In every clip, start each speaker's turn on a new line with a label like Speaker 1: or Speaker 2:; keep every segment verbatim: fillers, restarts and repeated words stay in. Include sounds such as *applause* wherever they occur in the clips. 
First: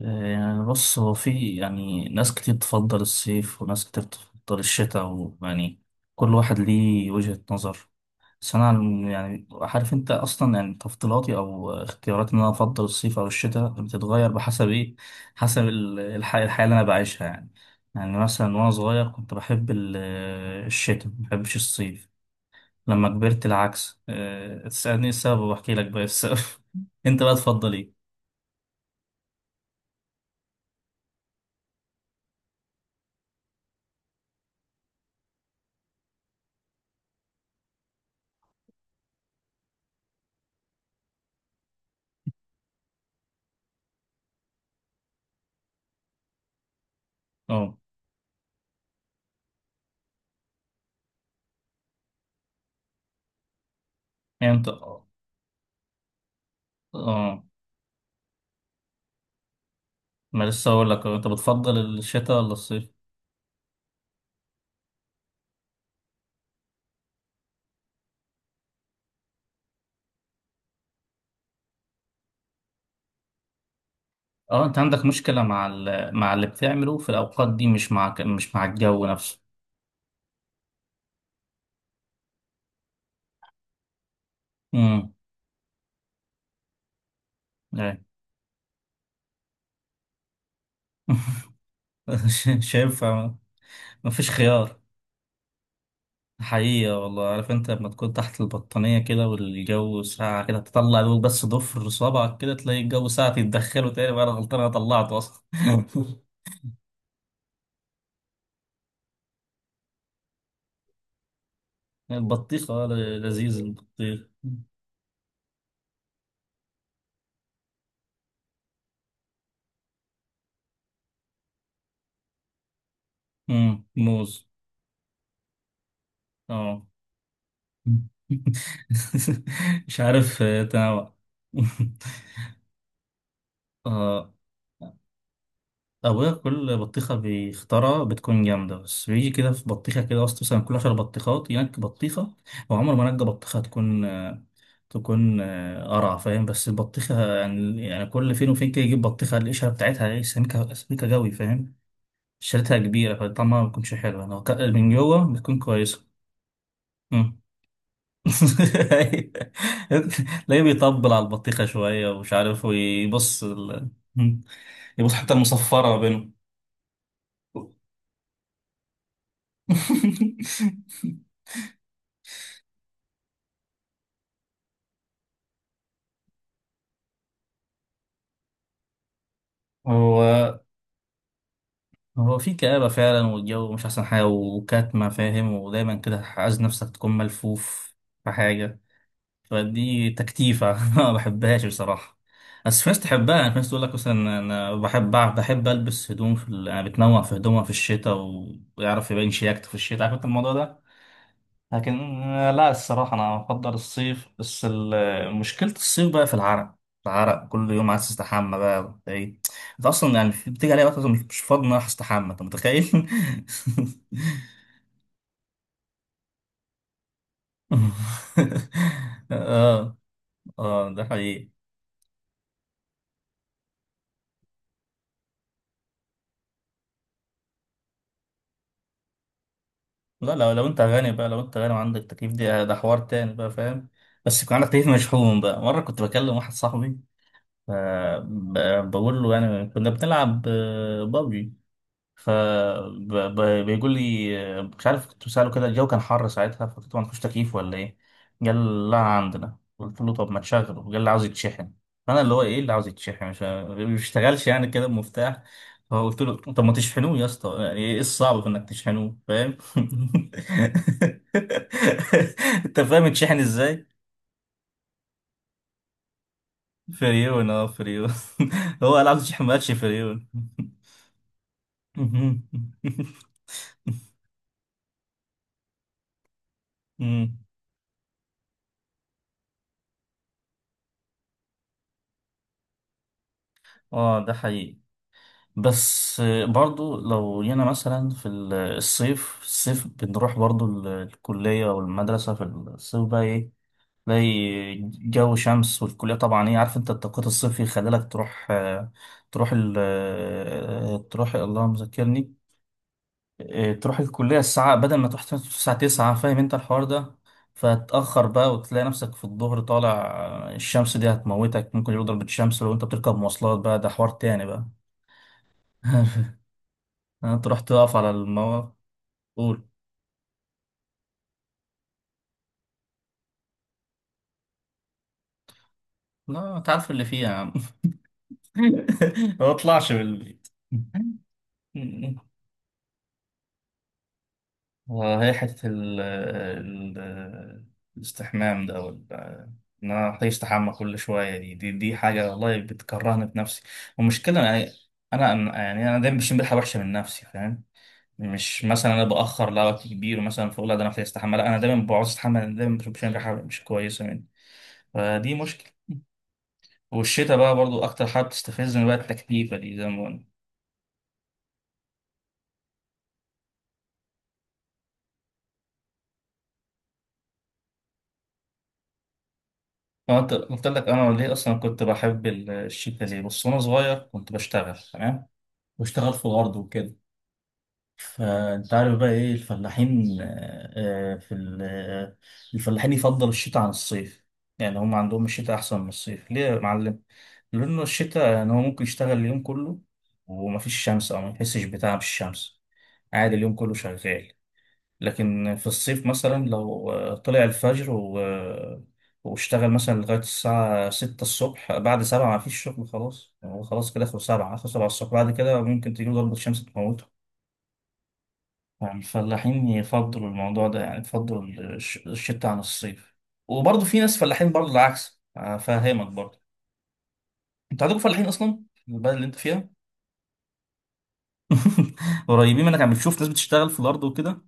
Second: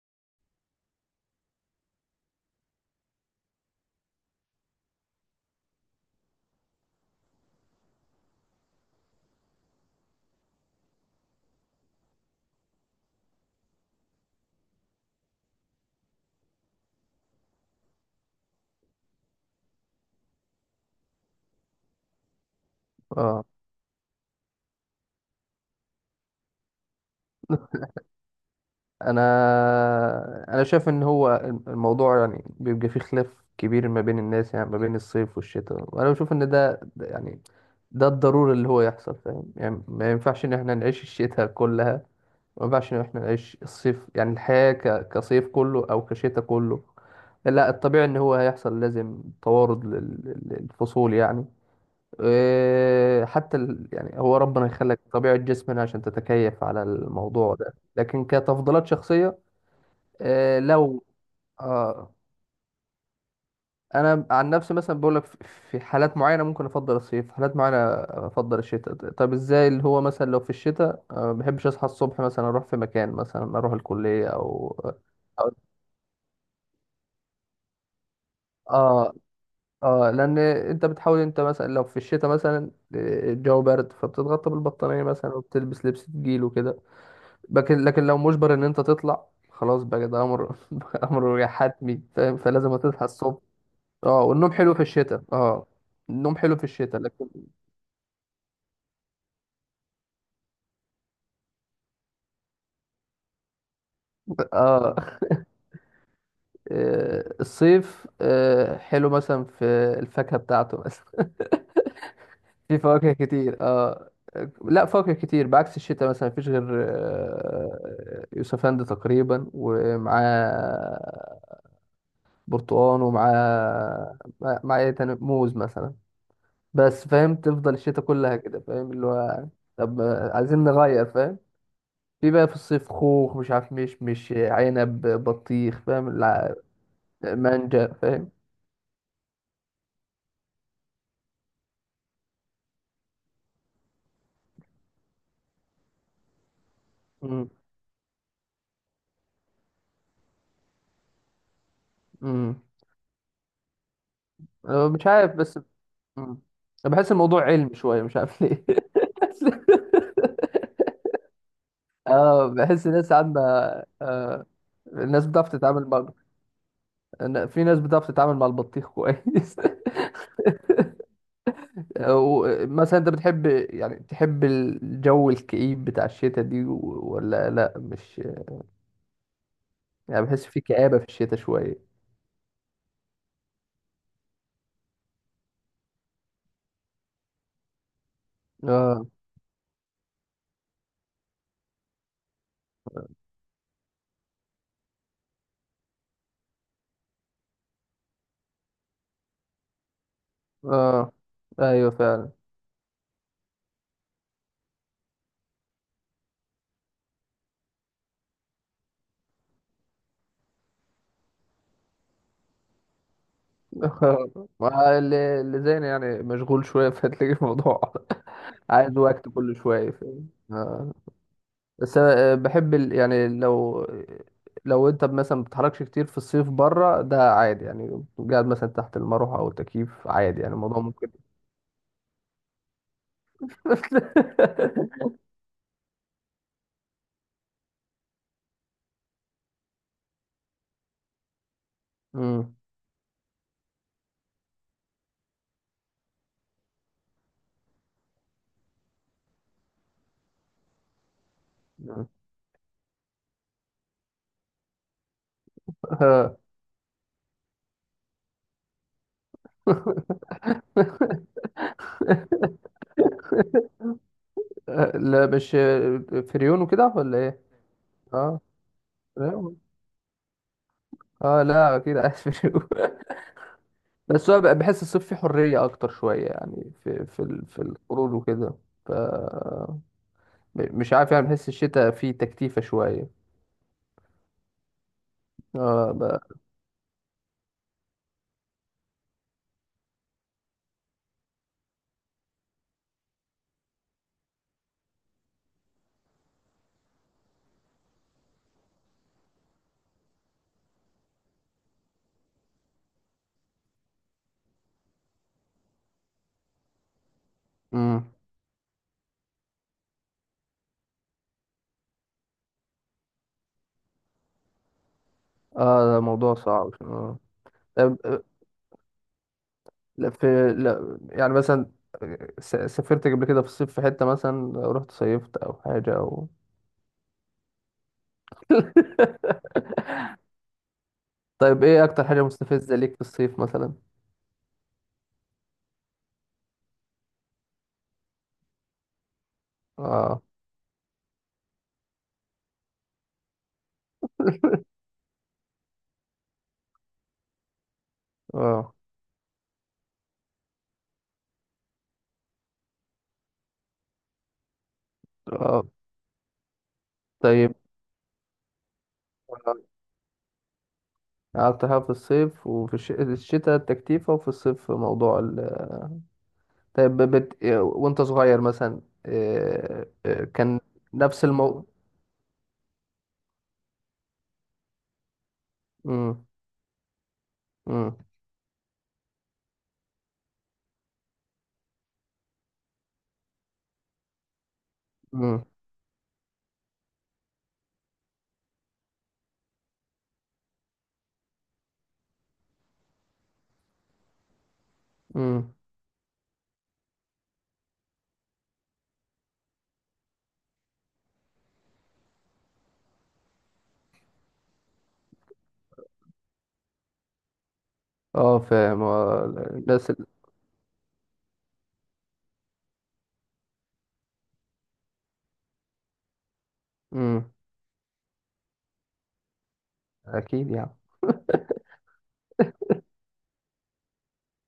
Speaker 1: يعني بص، هو في يعني ناس كتير تفضل الصيف وناس كتير تفضل الشتاء، ويعني كل واحد ليه وجهة نظر. بس أنا عن- يعني عارف أنت أصلا، يعني تفضيلاتي أو اختياراتي إن أنا أفضل الصيف أو الشتاء بتتغير بحسب إيه، حسب ال- الح- الحياة اللي أنا بعيشها يعني. يعني مثلا وأنا صغير كنت بحب ال- الشتاء، مبحبش الصيف. لما
Speaker 2: اه،
Speaker 1: كبرت العكس. أه، تسألني السبب وأحكي لك بقى السبب. *laughs* أنت بقى تفضل إيه؟
Speaker 2: انا انا شايف ان هو الموضوع يعني بيبقى فيه خلاف كبير ما بين الناس، يعني ما بين الصيف والشتاء. وانا بشوف ان ده ده يعني ده الضروري اللي هو يحصل، فاهم؟ يعني ما ينفعش ان احنا نعيش الشتاء كلها، ما ينفعش ان احنا نعيش الصيف. يعني الحياة ك... كصيف كله او كشتاء كله، لا.
Speaker 1: أه.
Speaker 2: الطبيعي ان هو هيحصل لازم توارد لل... لل- للفصول يعني. إيه، حتى ال... يعني هو
Speaker 1: يعني
Speaker 2: ربنا
Speaker 1: أنت،
Speaker 2: يخلك طبيعة جسمنا عشان تتكيف على
Speaker 1: أه،
Speaker 2: الموضوع ده، لكن كتفضيلات شخصية.
Speaker 1: ما
Speaker 2: آه
Speaker 1: لسه اقول
Speaker 2: لو
Speaker 1: لك انت بتفضل
Speaker 2: آه
Speaker 1: الشتاء ولا الصيف.
Speaker 2: انا عن نفسي مثلا بقول لك، في حالات معينه ممكن افضل الصيف، حالات معينه افضل الشتاء. طب ازاي؟ اللي هو مثلا لو في الشتاء آه، ما بحبش اصحى الصبح مثلا اروح في مكان، مثلا اروح الكليه
Speaker 1: اه
Speaker 2: او
Speaker 1: انت عندك مشكلة
Speaker 2: أو-
Speaker 1: مع ال... مع اللي بتعمله في الاوقات دي، مش مع ك- مش مع الجو
Speaker 2: اه.
Speaker 1: نفسه.
Speaker 2: اه، لان انت بتحاول، انت مثلا لو في الشتاء مثلا آه، الجو بارد فبتتغطى بالبطانيه
Speaker 1: امم.
Speaker 2: مثلا وبتلبس لبس تقيل وكده. لكن
Speaker 1: ايه.
Speaker 2: لكن لو مجبر ان انت تطلع، خلاص بقى ده امر *laughs* امر حتمي،
Speaker 1: *laughs*
Speaker 2: فاهم؟
Speaker 1: مش
Speaker 2: فلازم تصحى
Speaker 1: هينفع.
Speaker 2: الصبح. اه،
Speaker 1: مفيش
Speaker 2: والنوم حلو
Speaker 1: خيار.
Speaker 2: في الشتاء اه. النوم حلو في
Speaker 1: حقيقة
Speaker 2: الشتاء
Speaker 1: والله،
Speaker 2: لكن
Speaker 1: عارف انت لما تكون تحت البطانية كده والجو ساقع كده، تطلع دوب بس ضفر صبعك، كده تلاقي الجو ساقع، تتدخله تاني بقى انا
Speaker 2: *laughs*
Speaker 1: غلطان انا
Speaker 2: اه.
Speaker 1: طلعته اصلا. *laughs*
Speaker 2: آه، الصيف آه، حلو مثلا في الفاكهة بتاعته مثلا. *laughs*
Speaker 1: البطيخ،
Speaker 2: في
Speaker 1: اه،
Speaker 2: فواكه
Speaker 1: ل-
Speaker 2: كتير
Speaker 1: لذيذ
Speaker 2: اه.
Speaker 1: البطيخ.
Speaker 2: لا، فواكه كتير بعكس الشتاء، مثلا مفيش غير آه، يوسفند تقريبا، ومعاه برتقان،
Speaker 1: امم،
Speaker 2: ومعاه
Speaker 1: موز.
Speaker 2: مع مع ايه تاني، موز مثلا.
Speaker 1: اه.
Speaker 2: بس فاهم، تفضل الشتاء
Speaker 1: *laughs*
Speaker 2: كلها كده فاهم اللي هو؟
Speaker 1: مش
Speaker 2: طب آه،
Speaker 1: عارف،
Speaker 2: عايزين
Speaker 1: آه،
Speaker 2: نغير
Speaker 1: تنوع.
Speaker 2: فاهم.
Speaker 1: *laughs*
Speaker 2: في بقى في الصيف خوخ، مش عارف، مش مش
Speaker 1: آه،
Speaker 2: عنب، بطيخ، فاهم
Speaker 1: أبويا
Speaker 2: الع-
Speaker 1: كل بطيخة
Speaker 2: مانجا،
Speaker 1: بيختارها
Speaker 2: فاهم.
Speaker 1: بتكون جامدة، بس بيجي كده في بطيخة كده أصلا، مثلا كل عشر بطيخات ينك بطيخة. هو عمره ما نجى بطيخة تكون آه، تكون آه، قرع فاهم، بس البطيخة
Speaker 2: مم.
Speaker 1: يعني يعني كل فين وفين كده يجيب بطيخة القشرة بتاعتها إيه، سميكة، سميكة جوي فاهم.
Speaker 2: مم.
Speaker 1: شريتها كبيرة فطعمها ما بيكونش حلو، لو ك-
Speaker 2: أنا
Speaker 1: من
Speaker 2: مش
Speaker 1: جوه
Speaker 2: عارف
Speaker 1: بتكون
Speaker 2: بس.
Speaker 1: كويسة.
Speaker 2: مم. أنا بحس الموضوع علم شوية، مش عارف ليه. *laughs*
Speaker 1: تلاقيه بيطبل على البطيخة شوية ومش
Speaker 2: اه،
Speaker 1: عارف
Speaker 2: بحس الناس
Speaker 1: ويبص
Speaker 2: عندها
Speaker 1: ال...
Speaker 2: آه،
Speaker 1: يبص
Speaker 2: الناس
Speaker 1: حتى
Speaker 2: بتعرف تتعامل
Speaker 1: المصفرة ما
Speaker 2: مع
Speaker 1: بينهم.
Speaker 2: أنا- في ناس بتعرف تتعامل مع البطيخ كويس. *laughs*
Speaker 1: *laughs*
Speaker 2: أو مثلا انت بتحب، يعني تحب الجو الكئيب بتاع الشتاء دي و- ولا لا؟ مش يعني، بحس
Speaker 1: هو
Speaker 2: في كآبة في الشتاء شوية.
Speaker 1: هو في كآبة فعلا، والجو مش أحسن حاجة وكاتمة فاهم، ودايما كده عايز نفسك تكون ملفوف في حاجة.
Speaker 2: اه.
Speaker 1: فدي تكتيفة، *laughs* ما بحبهاش بصراحة. بس في ناس تحبها يعني. في ناس تقول لك مثلا أنا بحب، بحب ألبس هدوم في ال... أنا بتنوع في هدومها في الشتاء، ويعرف يبين شياكته في الشتاء، عارف أنت الموضوع ده.
Speaker 2: اه. ايوه
Speaker 1: لكن
Speaker 2: فعلا.
Speaker 1: آه، لا الصراحة أنا بفضل الصيف، بس ال- مشكلة الصيف بقى في العرق. العرق كل يوم عايز تستحمى بقى، وأنت إيه، أنت أصلا يعني في- بتيجي عليا وقت أصلاً مش مش فاضي إن أنا أروح أستحمى، أنت متخيل؟
Speaker 2: *laughs* ما اللي اللي زينا يعني مشغول شوية، فهتلاقي الموضوع *laughs* عايز
Speaker 1: *laughs*
Speaker 2: وقت كل شوية،
Speaker 1: آه.
Speaker 2: فاهم
Speaker 1: آه
Speaker 2: آه.
Speaker 1: ده حقيقي.
Speaker 2: بس أنا آه، بحب ال... يعني لو، لو انت مثلا ما بتتحركش كتير في الصيف بره، ده عادي يعني. قاعد مثلا تحت المروحة او التكييف،
Speaker 1: لا
Speaker 2: عادي
Speaker 1: لو،
Speaker 2: يعني،
Speaker 1: لو
Speaker 2: الموضوع
Speaker 1: أنت
Speaker 2: ممكن.
Speaker 1: غني بقى، لو أنت غني وعندك تكييف دي، ده حوار تاني بقى فاهم. بس يكون عندك تكييف
Speaker 2: *laughs*
Speaker 1: مشحون بقى. مرة كنت بكلم واحد صاحبي، ف- ب- بقول له يعني كنا بنلعب آه، بابجي،
Speaker 2: مم.
Speaker 1: فبيقول لي آه، مش عارف. كنت بسأله كده، الجو كان حر ساعتها فقلت له ما عندكوش تكييف ولا ايه؟ قال لا عندنا. قلت له طب ما تشغله. قال اللي عاوز يتشحن.
Speaker 2: آه.
Speaker 1: فانا اللي هو ايه اللي عاوز يتشحن، مش ما بيشتغلش يعني كده بمفتاح؟ فقلت له طب ما تشحنوه يا اسطى، يعني ايه الصعب في انك تشحنوه فاهم؟ *laughs* انت فاهم يتشحن ازاي؟
Speaker 2: آه. لا مش آه، فريون وكده ولا ايه؟
Speaker 1: فريون، اه فريون.
Speaker 2: اه
Speaker 1: *laughs* هو قال عاوز يشحن، ما
Speaker 2: فريون.
Speaker 1: قالش فريون.
Speaker 2: اه، لا اكيد عايز فريون.
Speaker 1: *laughs*
Speaker 2: بس هو بقى- بحس الصيف فيه حرية أكتر شوية يعني، في في
Speaker 1: مم.
Speaker 2: ال- في الخروج وكده. ف، مش عارف يعني، بحس الشتاء فيه تكتيفة شوية.
Speaker 1: اه ده حقيقي.
Speaker 2: اه
Speaker 1: بس
Speaker 2: بقى.
Speaker 1: برضو لو جينا مثلا في ال- الصيف الصيف، بنروح برضو ال- الكلية والمدرسة في الصيف بقى ايه، تلاقي جو شمس، والكلية طبعا ايه، عارف انت التوقيت الصيفي يخليلك تروح، آه، تروح ال آه، تروح الله مذكرني، آه، تروح الكلية الساعة، بدل ما تروح الساعة تسعة فاهم انت الحوار ده.
Speaker 2: امم.
Speaker 1: فتأخر بقى، وتلاقي نفسك في الظهر طالع، آه، الشمس دي هتموتك، ممكن يضرب الشمس، لو انت بتركب مواصلات بقى ده حوار تاني بقى.
Speaker 2: اه ده موضوع
Speaker 1: *laughs*
Speaker 2: صعب اه.
Speaker 1: انت رحت تقف
Speaker 2: طب،
Speaker 1: على
Speaker 2: آه،
Speaker 1: المواقف. قول.
Speaker 2: لا في، لا يعني مثلا آه، س- سافرت قبل كده في الصيف في حتة، مثلا رحت صيفت أو حاجة أو
Speaker 1: لا انت عارف اللي فيها يا عم. *laughs* ما اطلعش من
Speaker 2: *laughs*
Speaker 1: البيت.
Speaker 2: طيب، إيه أكتر حاجة
Speaker 1: *laughs*
Speaker 2: مستفزة ليك في الصيف مثلا؟
Speaker 1: آه، هي حتة ال ال- الاستحمام ده، ولا إن أنا
Speaker 2: اه.
Speaker 1: أحتاج أستحمى كل شوية دي، دي, دي حاجة والله بتكرهني في نفسي. والمشكلة يعني، أنا إيه، أنا- يعني أنا دايما بشم ريحة وحشة من نفسي فاهم. مش
Speaker 2: اه.
Speaker 1: مثلا أنا بأخر لوقت كبير مثلا فأقول لا ده أنا محتاج أستحمى، لا أنا دايما بعوز أستحمى، أنا دايما بشم ريحة مش كويسة مني. فدي
Speaker 2: اه
Speaker 1: مشكلة. والشتاء بقى
Speaker 2: طيب
Speaker 1: برضو اكتر حاجه بتستفزني بقى التكليفه
Speaker 2: آه.
Speaker 1: دي زي ما قلنا.
Speaker 2: قعدت حاجة في الصيف وفي الش- الشتاء التكتيفة، وفي الصيف موضوع ال... طيب بت... وانت صغير مثلا آه،
Speaker 1: أنا
Speaker 2: آه،
Speaker 1: قلت،
Speaker 2: كان
Speaker 1: قلت لك انا
Speaker 2: نفس
Speaker 1: ليه اصلا
Speaker 2: الموضوع.
Speaker 1: كنت بحب ال- الشتاء ليه. بص وانا صغير كنت بشتغل تمام، بشتغل
Speaker 2: امم.
Speaker 1: في الارض وكده.
Speaker 2: امم.
Speaker 1: فانت عارف بقى ايه الفلاحين، آه، آه، في ال- آه، الفلاحين يفضل الشتاء عن الصيف. يعني هم عندهم
Speaker 2: امم.
Speaker 1: الشتاء احسن من الصيف، ليه يا معلم؟ لانه الشتاء يعني هو ممكن يشتغل اليوم كله ومفيش شمس، او ما يحسش بتعب الشمس، عادي اليوم كله شغال.
Speaker 2: امم.
Speaker 1: لكن في الصيف مثلا لو آه، طلع الفجر و... آه، واشتغل مثلا لغاية الساعة ستة الصبح، بعد سبعة ما فيش شغل خلاص، هو خلاص كده آخر سبعة، آخر سبعة الصبح، بعد كده ممكن تجيله ضربة شمس تموته.
Speaker 2: اه فاهم
Speaker 1: يعني
Speaker 2: آه،
Speaker 1: الفلاحين
Speaker 2: الناس ال...
Speaker 1: يفضلوا الموضوع ده، يعني يفضلوا الش- الشتاء عن الصيف. وبرضه في ناس فلاحين برضه العكس أفهمك برضه.
Speaker 2: امم.
Speaker 1: أنت عندكم فلاحين أصلا في البلد اللي أنت فيها؟
Speaker 2: اكيد يعني.
Speaker 1: *laughs* قريبين منك عم، بتشوف ناس بتشتغل في الأرض وكده؟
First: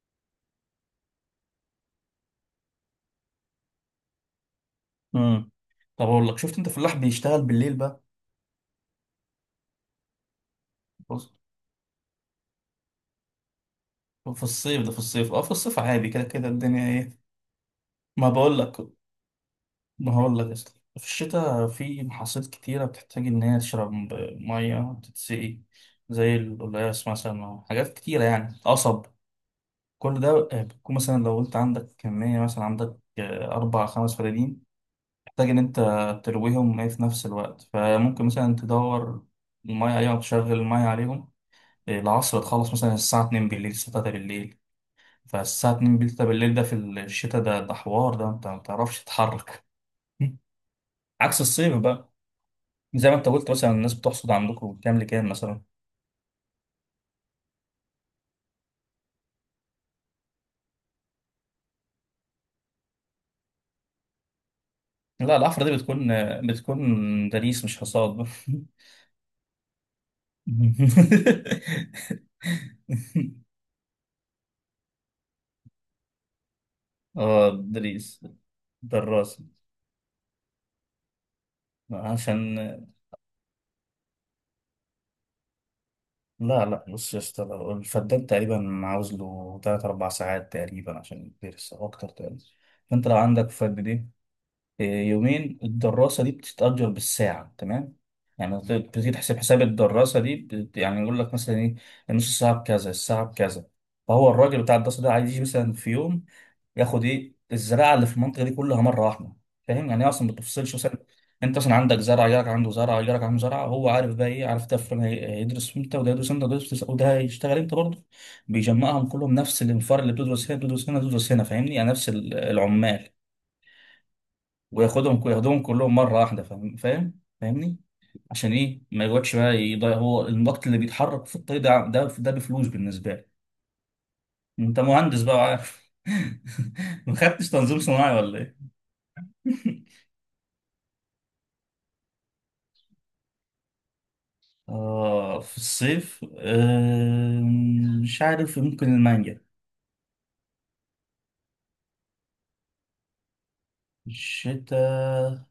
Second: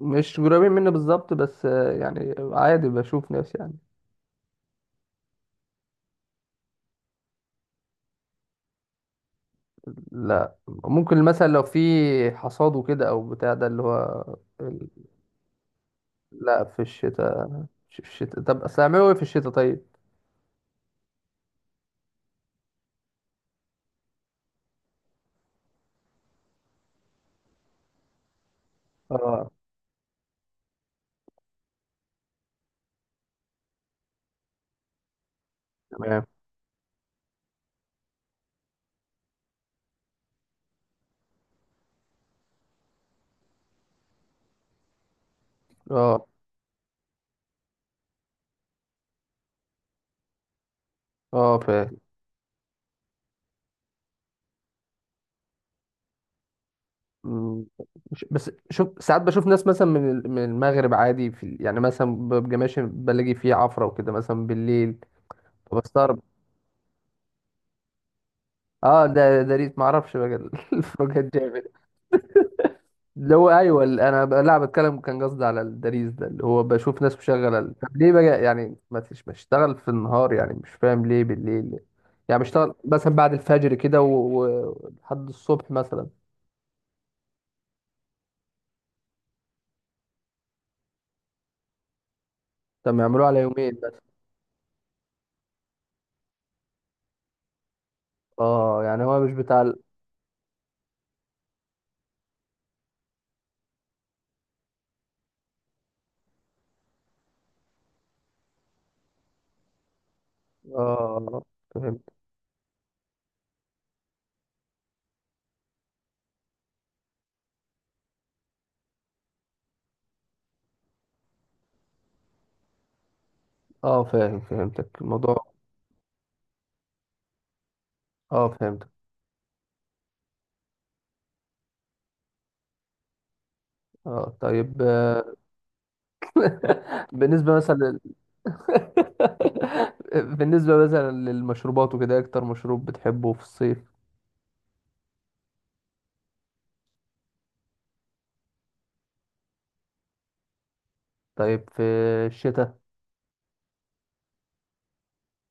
Speaker 2: مش قريبين مني بالظبط، بس آه، يعني عادي بشوف ناس يعني.
Speaker 1: امم. طب أقول لك، شفت أنت فلاح بيشتغل بالليل
Speaker 2: لا
Speaker 1: بقى؟
Speaker 2: ممكن، مثلا لو في حصاد وكده او بتاع ده اللي هو
Speaker 1: في الصيف
Speaker 2: ال-
Speaker 1: ده، في الصيف اه، في الصيف عادي كده كده
Speaker 2: لا في
Speaker 1: الدنيا ايه.
Speaker 2: الشتاء، في
Speaker 1: ما
Speaker 2: الشتاء
Speaker 1: بقول
Speaker 2: طب اصل
Speaker 1: لك،
Speaker 2: اعملوا ايه في الشتاء طيب؟
Speaker 1: ما هقول لك اصلا، في الشتاء في محاصيل كتيرة بتحتاج إن هي تشرب مية، تتسقي، زي القلقاس مثلا، حاجات كتيرة يعني، قصب،
Speaker 2: اه.
Speaker 1: كل ده آه، بتكون مثلا لو أنت عندك كمية، مثلا عندك آه، أربع خمس فدادين، محتاج إن أنت
Speaker 2: تمام.
Speaker 1: ترويهم إيه في نفس الوقت، فممكن مثلا تدور المية عليهم، تشغل المية عليهم آه، العصر، تخلص مثلا الساعة اتنين بالليل الساعة تلاتة بالليل. فالساعة اتنين بالليل، طب
Speaker 2: اه.
Speaker 1: بالليل ده في الشتاء ده، ده حوار ده انت ما بتعرفش تتحرك. *laughs* عكس
Speaker 2: اه
Speaker 1: الصيف
Speaker 2: فاهم.
Speaker 1: بقى. زي ما انت قلت مثلا الناس بتحصد عندكم من كام لكام مثلا.
Speaker 2: مم. مش- بس شوف، ساعات بشوف ناس مثلا من ال- من المغرب عادي في ال- يعني مثلا ببقى ماشي، بلاقي فيه عفرة وكده مثلا بالليل،
Speaker 1: لا الحفرة دي بتكون،
Speaker 2: بستغرب.
Speaker 1: بتكون دليس مش حصاد. *laughs*
Speaker 2: اه ده ده ريت معرفش بقى ال- *laughs* الفروقات جامد. اللي هو، ايوه ال- انا ب- لا بتكلم، كان قصدي على الدريس ده، اللي هو بشوف ناس
Speaker 1: اه
Speaker 2: مشغله ال- طب ليه
Speaker 1: دريس،
Speaker 2: بقى يعني ما تش
Speaker 1: دراس،
Speaker 2: بشتغل في النهار يعني، مش فاهم ليه بالليل. يعني بشتغل
Speaker 1: عشان،
Speaker 2: مثلا بعد الفجر كده و- و- ولحد الصبح مثلا.
Speaker 1: لا لا بص يا اسطى، لو الفدان تقريبا عاوز له تلات أربع ساعات تقريبا عشان يدرس، أو أكتر تقريبا.
Speaker 2: طب ما
Speaker 1: فأنت لو
Speaker 2: يعملوه على
Speaker 1: عندك
Speaker 2: يومين بس؟
Speaker 1: فد يومين، الدراسة دي بتتأجر بالساعة تمام. يعني بت-
Speaker 2: اه يعني
Speaker 1: بتيجي
Speaker 2: هو مش
Speaker 1: تحسب حساب
Speaker 2: بتاع.
Speaker 1: الدراسة دي بت- يعني يقول لك مثلا ايه، النص ساعة بكذا الساعة بكذا. فهو الراجل بتاع الدراسة ده عايز يجي مثلا في يوم ياخد ايه الزراعة اللي في المنطقة دي كلها مرة واحدة، فاهم يعني هي أصلا ما بتفصلش مثلا.
Speaker 2: اه
Speaker 1: أنت مثلا عندك
Speaker 2: فهمت.
Speaker 1: زرع، جارك عنده زرع، جارك عنده زرع، هو عارف بقى ايه، عارف ده فلان هي- هيدرس امتى، وده يدرس امتى، وده يدرس، وده هيشتغل امتى برضه. بيجمعهم كلهم، نفس الانفار اللي بتدرس هنا بتدرس هنا بتدرس هنا، فاهمني يعني نفس ال- العمال،
Speaker 2: اه فاهم، فهمتك
Speaker 1: وياخدهم،
Speaker 2: الموضوع.
Speaker 1: ياخدهم كلهم مره واحده فاهم، فاهم فاهمني.
Speaker 2: اه
Speaker 1: عشان ايه،
Speaker 2: فهمتك.
Speaker 1: ما يقعدش بقى يضيع، هو النط اللي بيتحرك في الطريق ده ده ده بفلوس بالنسبه لي.
Speaker 2: اه
Speaker 1: انت
Speaker 2: طيب
Speaker 1: مهندس بقى
Speaker 2: آه.
Speaker 1: وعارف، *laughs*
Speaker 2: *laughs*
Speaker 1: ما خدتش
Speaker 2: بالنسبة مثلا
Speaker 1: تنظيم
Speaker 2: لل...
Speaker 1: صناعي ولا ايه؟ *laughs*
Speaker 2: *laughs* بالنسبة مثلا للمشروبات وكده، إيه أكتر مشروب بتحبه في الصيف؟
Speaker 1: اه في الصيف آه، مش عارف ممكن المانجا.
Speaker 2: طيب في الشتاء؟
Speaker 1: الشتاء،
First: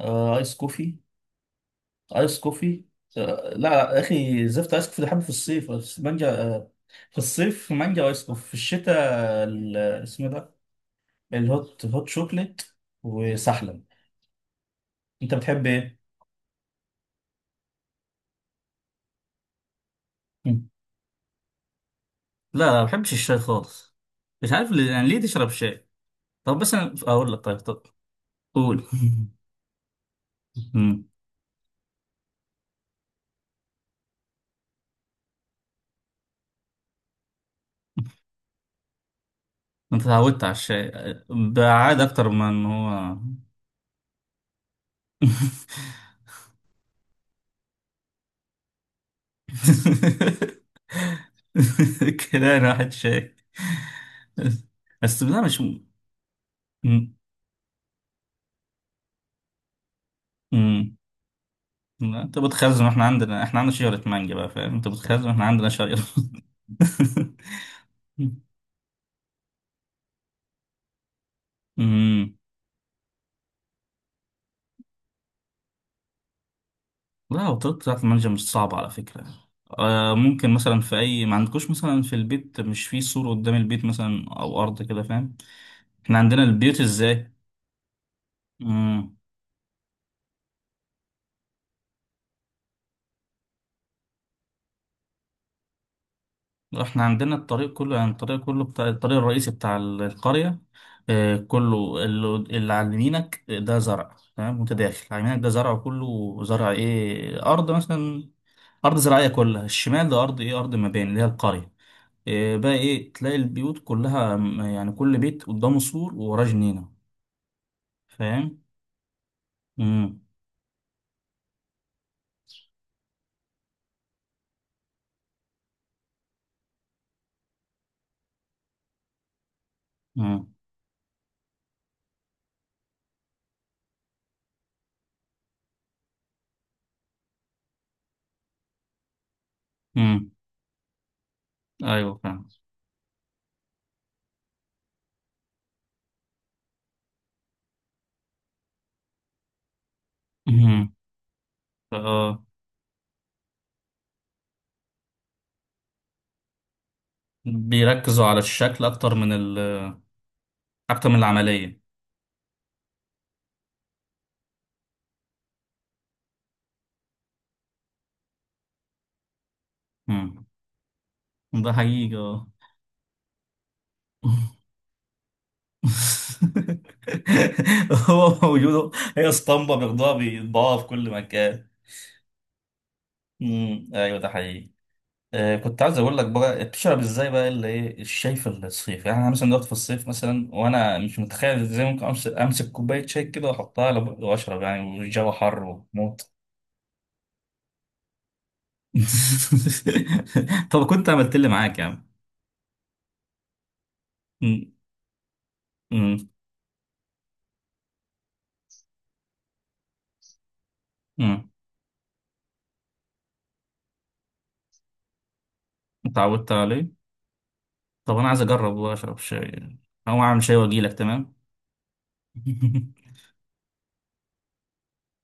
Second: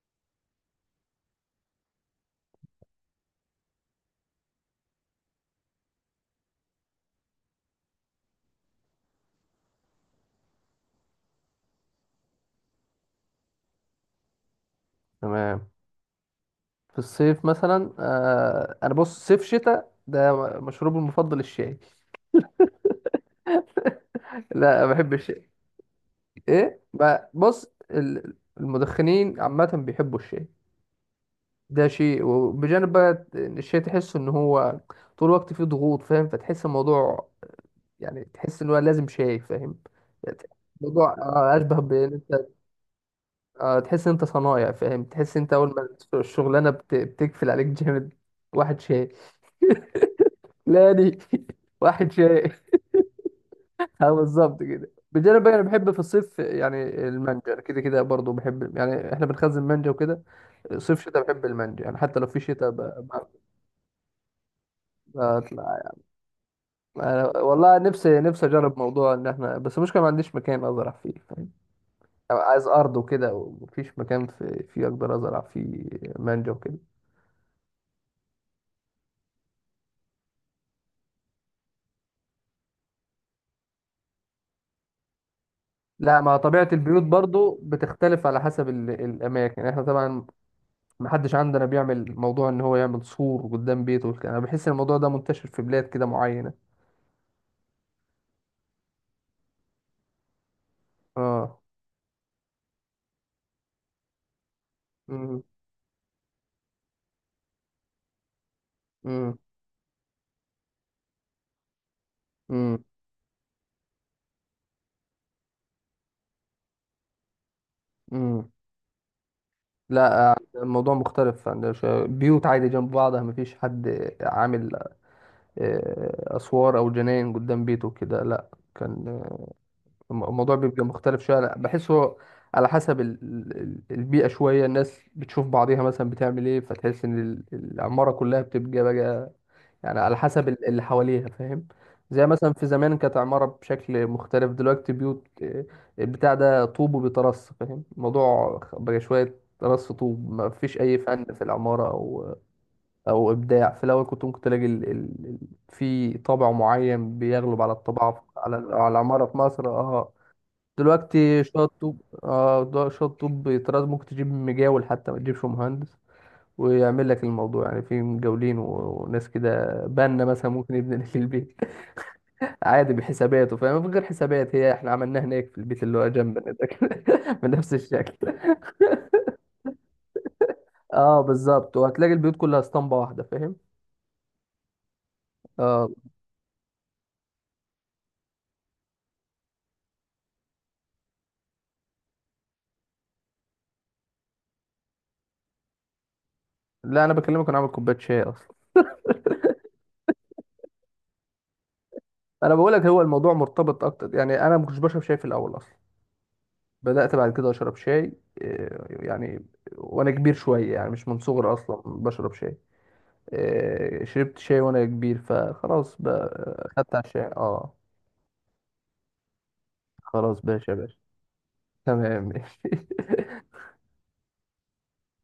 Speaker 1: آه ايس كوفي، ايس كوفي آه. لا لا يا اخي زفت، ايس كوفي ده بحبه في الصيف، بس مانجا. في الصيف مانجا، وايس كوفي في الشتاء. ال- اسمه ده الهوت، هوت شوكليت، وسحلب. انت بتحب
Speaker 2: تمام.
Speaker 1: ايه؟
Speaker 2: في الصيف مثلا آه، أنا بص صيف شتاء ده
Speaker 1: مم.
Speaker 2: مشروبي المفضل الشاي.
Speaker 1: لا لا ما بحبش الشاي خالص.
Speaker 2: *laughs*
Speaker 1: مش عارف
Speaker 2: لا
Speaker 1: ليه، يعني
Speaker 2: بحب
Speaker 1: ليه
Speaker 2: الشاي.
Speaker 1: تشرب شاي؟ طب بس
Speaker 2: إيه
Speaker 1: انا
Speaker 2: ب-
Speaker 1: اقول لك، طيب،
Speaker 2: بص،
Speaker 1: طب
Speaker 2: ال-
Speaker 1: قول.
Speaker 2: المدخنين عامة بيحبوا الشاي.
Speaker 1: *laughs* مم.
Speaker 2: ده شيء، وبجانب بقى الشيء تحس ان هو طول الوقت فيه ضغوط فاهم، فتحس الموضوع يعني، تحس ان هو لازم شاي فاهم.
Speaker 1: انت
Speaker 2: يعني
Speaker 1: اتعودت على الشاي،
Speaker 2: الموضوع آه، اشبه
Speaker 1: بعاد
Speaker 2: بان
Speaker 1: اكتر من
Speaker 2: انت
Speaker 1: ان هو.
Speaker 2: آه، تحس ان انت صنايع، فاهم؟ تحس انت اول ما الشغلانه بت- بتقفل عليك جامد، واحد شاي.
Speaker 1: *laughs*
Speaker 2: لا دي *laughs* واحد شاي.
Speaker 1: كده انا واحد شاي.
Speaker 2: *laughs* اه بالظبط كده.
Speaker 1: بس ده
Speaker 2: بجانب بقى
Speaker 1: مش
Speaker 2: انا
Speaker 1: م...
Speaker 2: بحب في الصيف يعني
Speaker 1: م...
Speaker 2: المانجا، أنا كده كده برضه بحب، يعني احنا بنخزن مانجا وكده.
Speaker 1: م...
Speaker 2: صيف شتاء بحب المانجا، يعني حتى
Speaker 1: لا،
Speaker 2: لو
Speaker 1: انت
Speaker 2: في شتاء ب-
Speaker 1: بتخزن، احنا
Speaker 2: ب-
Speaker 1: عندنا، احنا عندنا شجرة مانجا بقى فاهم، انت بتخزن، احنا عندنا
Speaker 2: بطلع.
Speaker 1: شجرة.
Speaker 2: أنا والله نفسي،
Speaker 1: *laughs*
Speaker 2: نفسي اجرب موضوع ان احنا، بس المشكله ما عنديش مكان ازرع فيه، فاهم؟
Speaker 1: م...
Speaker 2: أبقى عايز ارض وكده، ومفيش مكان في فيه اقدر ازرع فيه مانجا وكده.
Speaker 1: لا وطريقة بتاعة المانجا مش صعبة على فكرة. آه ممكن مثلا في أي، ما عندكوش مثلا في البيت مش في سور قدام البيت مثلا، أو أرض كده فاهم؟ احنا
Speaker 2: لا، مع
Speaker 1: عندنا
Speaker 2: طبيعه
Speaker 1: البيوت
Speaker 2: البيوت
Speaker 1: ازاي؟
Speaker 2: برضو بتختلف على حسب ال...
Speaker 1: مم.
Speaker 2: الاماكن، احنا طبعا ما حدش عندنا بيعمل موضوع ان هو يعمل سور قدام بيته والكلام. انا بحس ان الموضوع ده منتشر في بلاد كده معينه.
Speaker 1: احنا عندنا الطريق كله، يعني الطريق كله بتاع، الطريق الرئيسي بتاع ال- القرية، آه
Speaker 2: اه.
Speaker 1: كله، اللي, اللي على يمينك ده زرع تمام، وانت داخل على يمينك
Speaker 2: امم.
Speaker 1: ده زرع، كله زرع ايه أرض مثلا، أرض زراعية
Speaker 2: امم.
Speaker 1: كلها. الشمال ده أرض ايه، أرض مباني اللي هي القرية. إيه بقى
Speaker 2: امم.
Speaker 1: ايه، تلاقي البيوت كلها م- يعني كل بيت قدامه سور ووراه جنينة
Speaker 2: امم.
Speaker 1: فاهم. امم.
Speaker 2: لا الموضوع مختلف عندنا شوية. بيوت عادي جنب بعضها، مفيش حد عامل آه، اسوار او جناين قدام بيته كده، لا. كان آه،
Speaker 1: امم.
Speaker 2: الموضوع بيبقى مختلف شويه. لا بحسه على حسب ال- ال- البيئه شويه، الناس بتشوف بعضيها مثلا بتعمل ايه، فتحس ان ال- العماره كلها بتبقى بقى يعني على
Speaker 1: امم.
Speaker 2: حسب ال- اللي حواليها، فاهم؟
Speaker 1: ايوه
Speaker 2: زي
Speaker 1: فاهم.
Speaker 2: مثلا في زمان كانت عماره بشكل مختلف، دلوقتي بيوت آه، البتاع ده طوب وبيترص، فاهم الموضوع بقى شويه رص طوب، ما فيش
Speaker 1: امم.
Speaker 2: اي فن في العماره او
Speaker 1: اه
Speaker 2: او ابداع. في الاول كنت ممكن تلاقي ال... ال... ال- في طابع معين بيغلب على الطباعه في-
Speaker 1: بيركزوا على
Speaker 2: على
Speaker 1: الشكل
Speaker 2: على
Speaker 1: اكتر
Speaker 2: العماره
Speaker 1: من
Speaker 2: في
Speaker 1: ال،
Speaker 2: مصر اه.
Speaker 1: اكتر من
Speaker 2: دلوقتي شويه
Speaker 1: العملية.
Speaker 2: طوب اه، دو- شويه طوب بيطرد، ممكن تجيب مجاول حتى ما تجيبش مهندس ويعمل لك الموضوع، يعني في مجاولين و- وناس كده بنا
Speaker 1: امم
Speaker 2: مثلا ممكن يبني لك البيت
Speaker 1: ده حقيقي اه.
Speaker 2: *laughs* عادي بحساباته فاهم، من غير حسابات، هي احنا عملناها هناك في البيت اللي هو جنبنا ده كده *laughs* بنفس
Speaker 1: *laughs*
Speaker 2: الشكل.
Speaker 1: هو موجود. هي اسطمبة بياخدوها بيطبعوها في كل
Speaker 2: اه
Speaker 1: مكان.
Speaker 2: بالظبط، وهتلاقي البيوت كلها اسطمبه واحده فاهم.
Speaker 1: امم ايوه ده حقيقي. آه، كنت
Speaker 2: اه.
Speaker 1: عايز اقول لك بقى بتشرب ازاي بقى اللي ايه الشاي في الصيف. يعني انا مثلا دلوقتي في الصيف مثلا، وانا مش متخيل ازاي ممكن امسك، امسك كوبايه شاي كده واحطها على بقي واشرب يعني والجو حر وموت.
Speaker 2: لا انا بكلمك، انا عامل كوبايه شاي اصلا.
Speaker 1: *laughs* طب كنت عملت لي معاك يا عم.
Speaker 2: انا بقول لك هو الموضوع مرتبط اكتر، يعني انا ما
Speaker 1: م-
Speaker 2: كنتش بشرب شاي في الاول اصلا.
Speaker 1: م-
Speaker 2: بدات بعد كده اشرب شاي آه، يعني وانا كبير شويه يعني، مش من
Speaker 1: م.
Speaker 2: صغري اصلا بشرب شاي. آه، شربت شاي وانا كبير، فخلاص بقى
Speaker 1: اتعودت عليه.
Speaker 2: خدت على الشاي اه.
Speaker 1: طب انا عايز اجرب واشرب شاي، او
Speaker 2: خلاص
Speaker 1: اعمل شاي
Speaker 2: باشا
Speaker 1: واجي لك
Speaker 2: باشا.
Speaker 1: تمام.
Speaker 2: تمام ماشي
Speaker 1: *laughs*
Speaker 2: *laughs*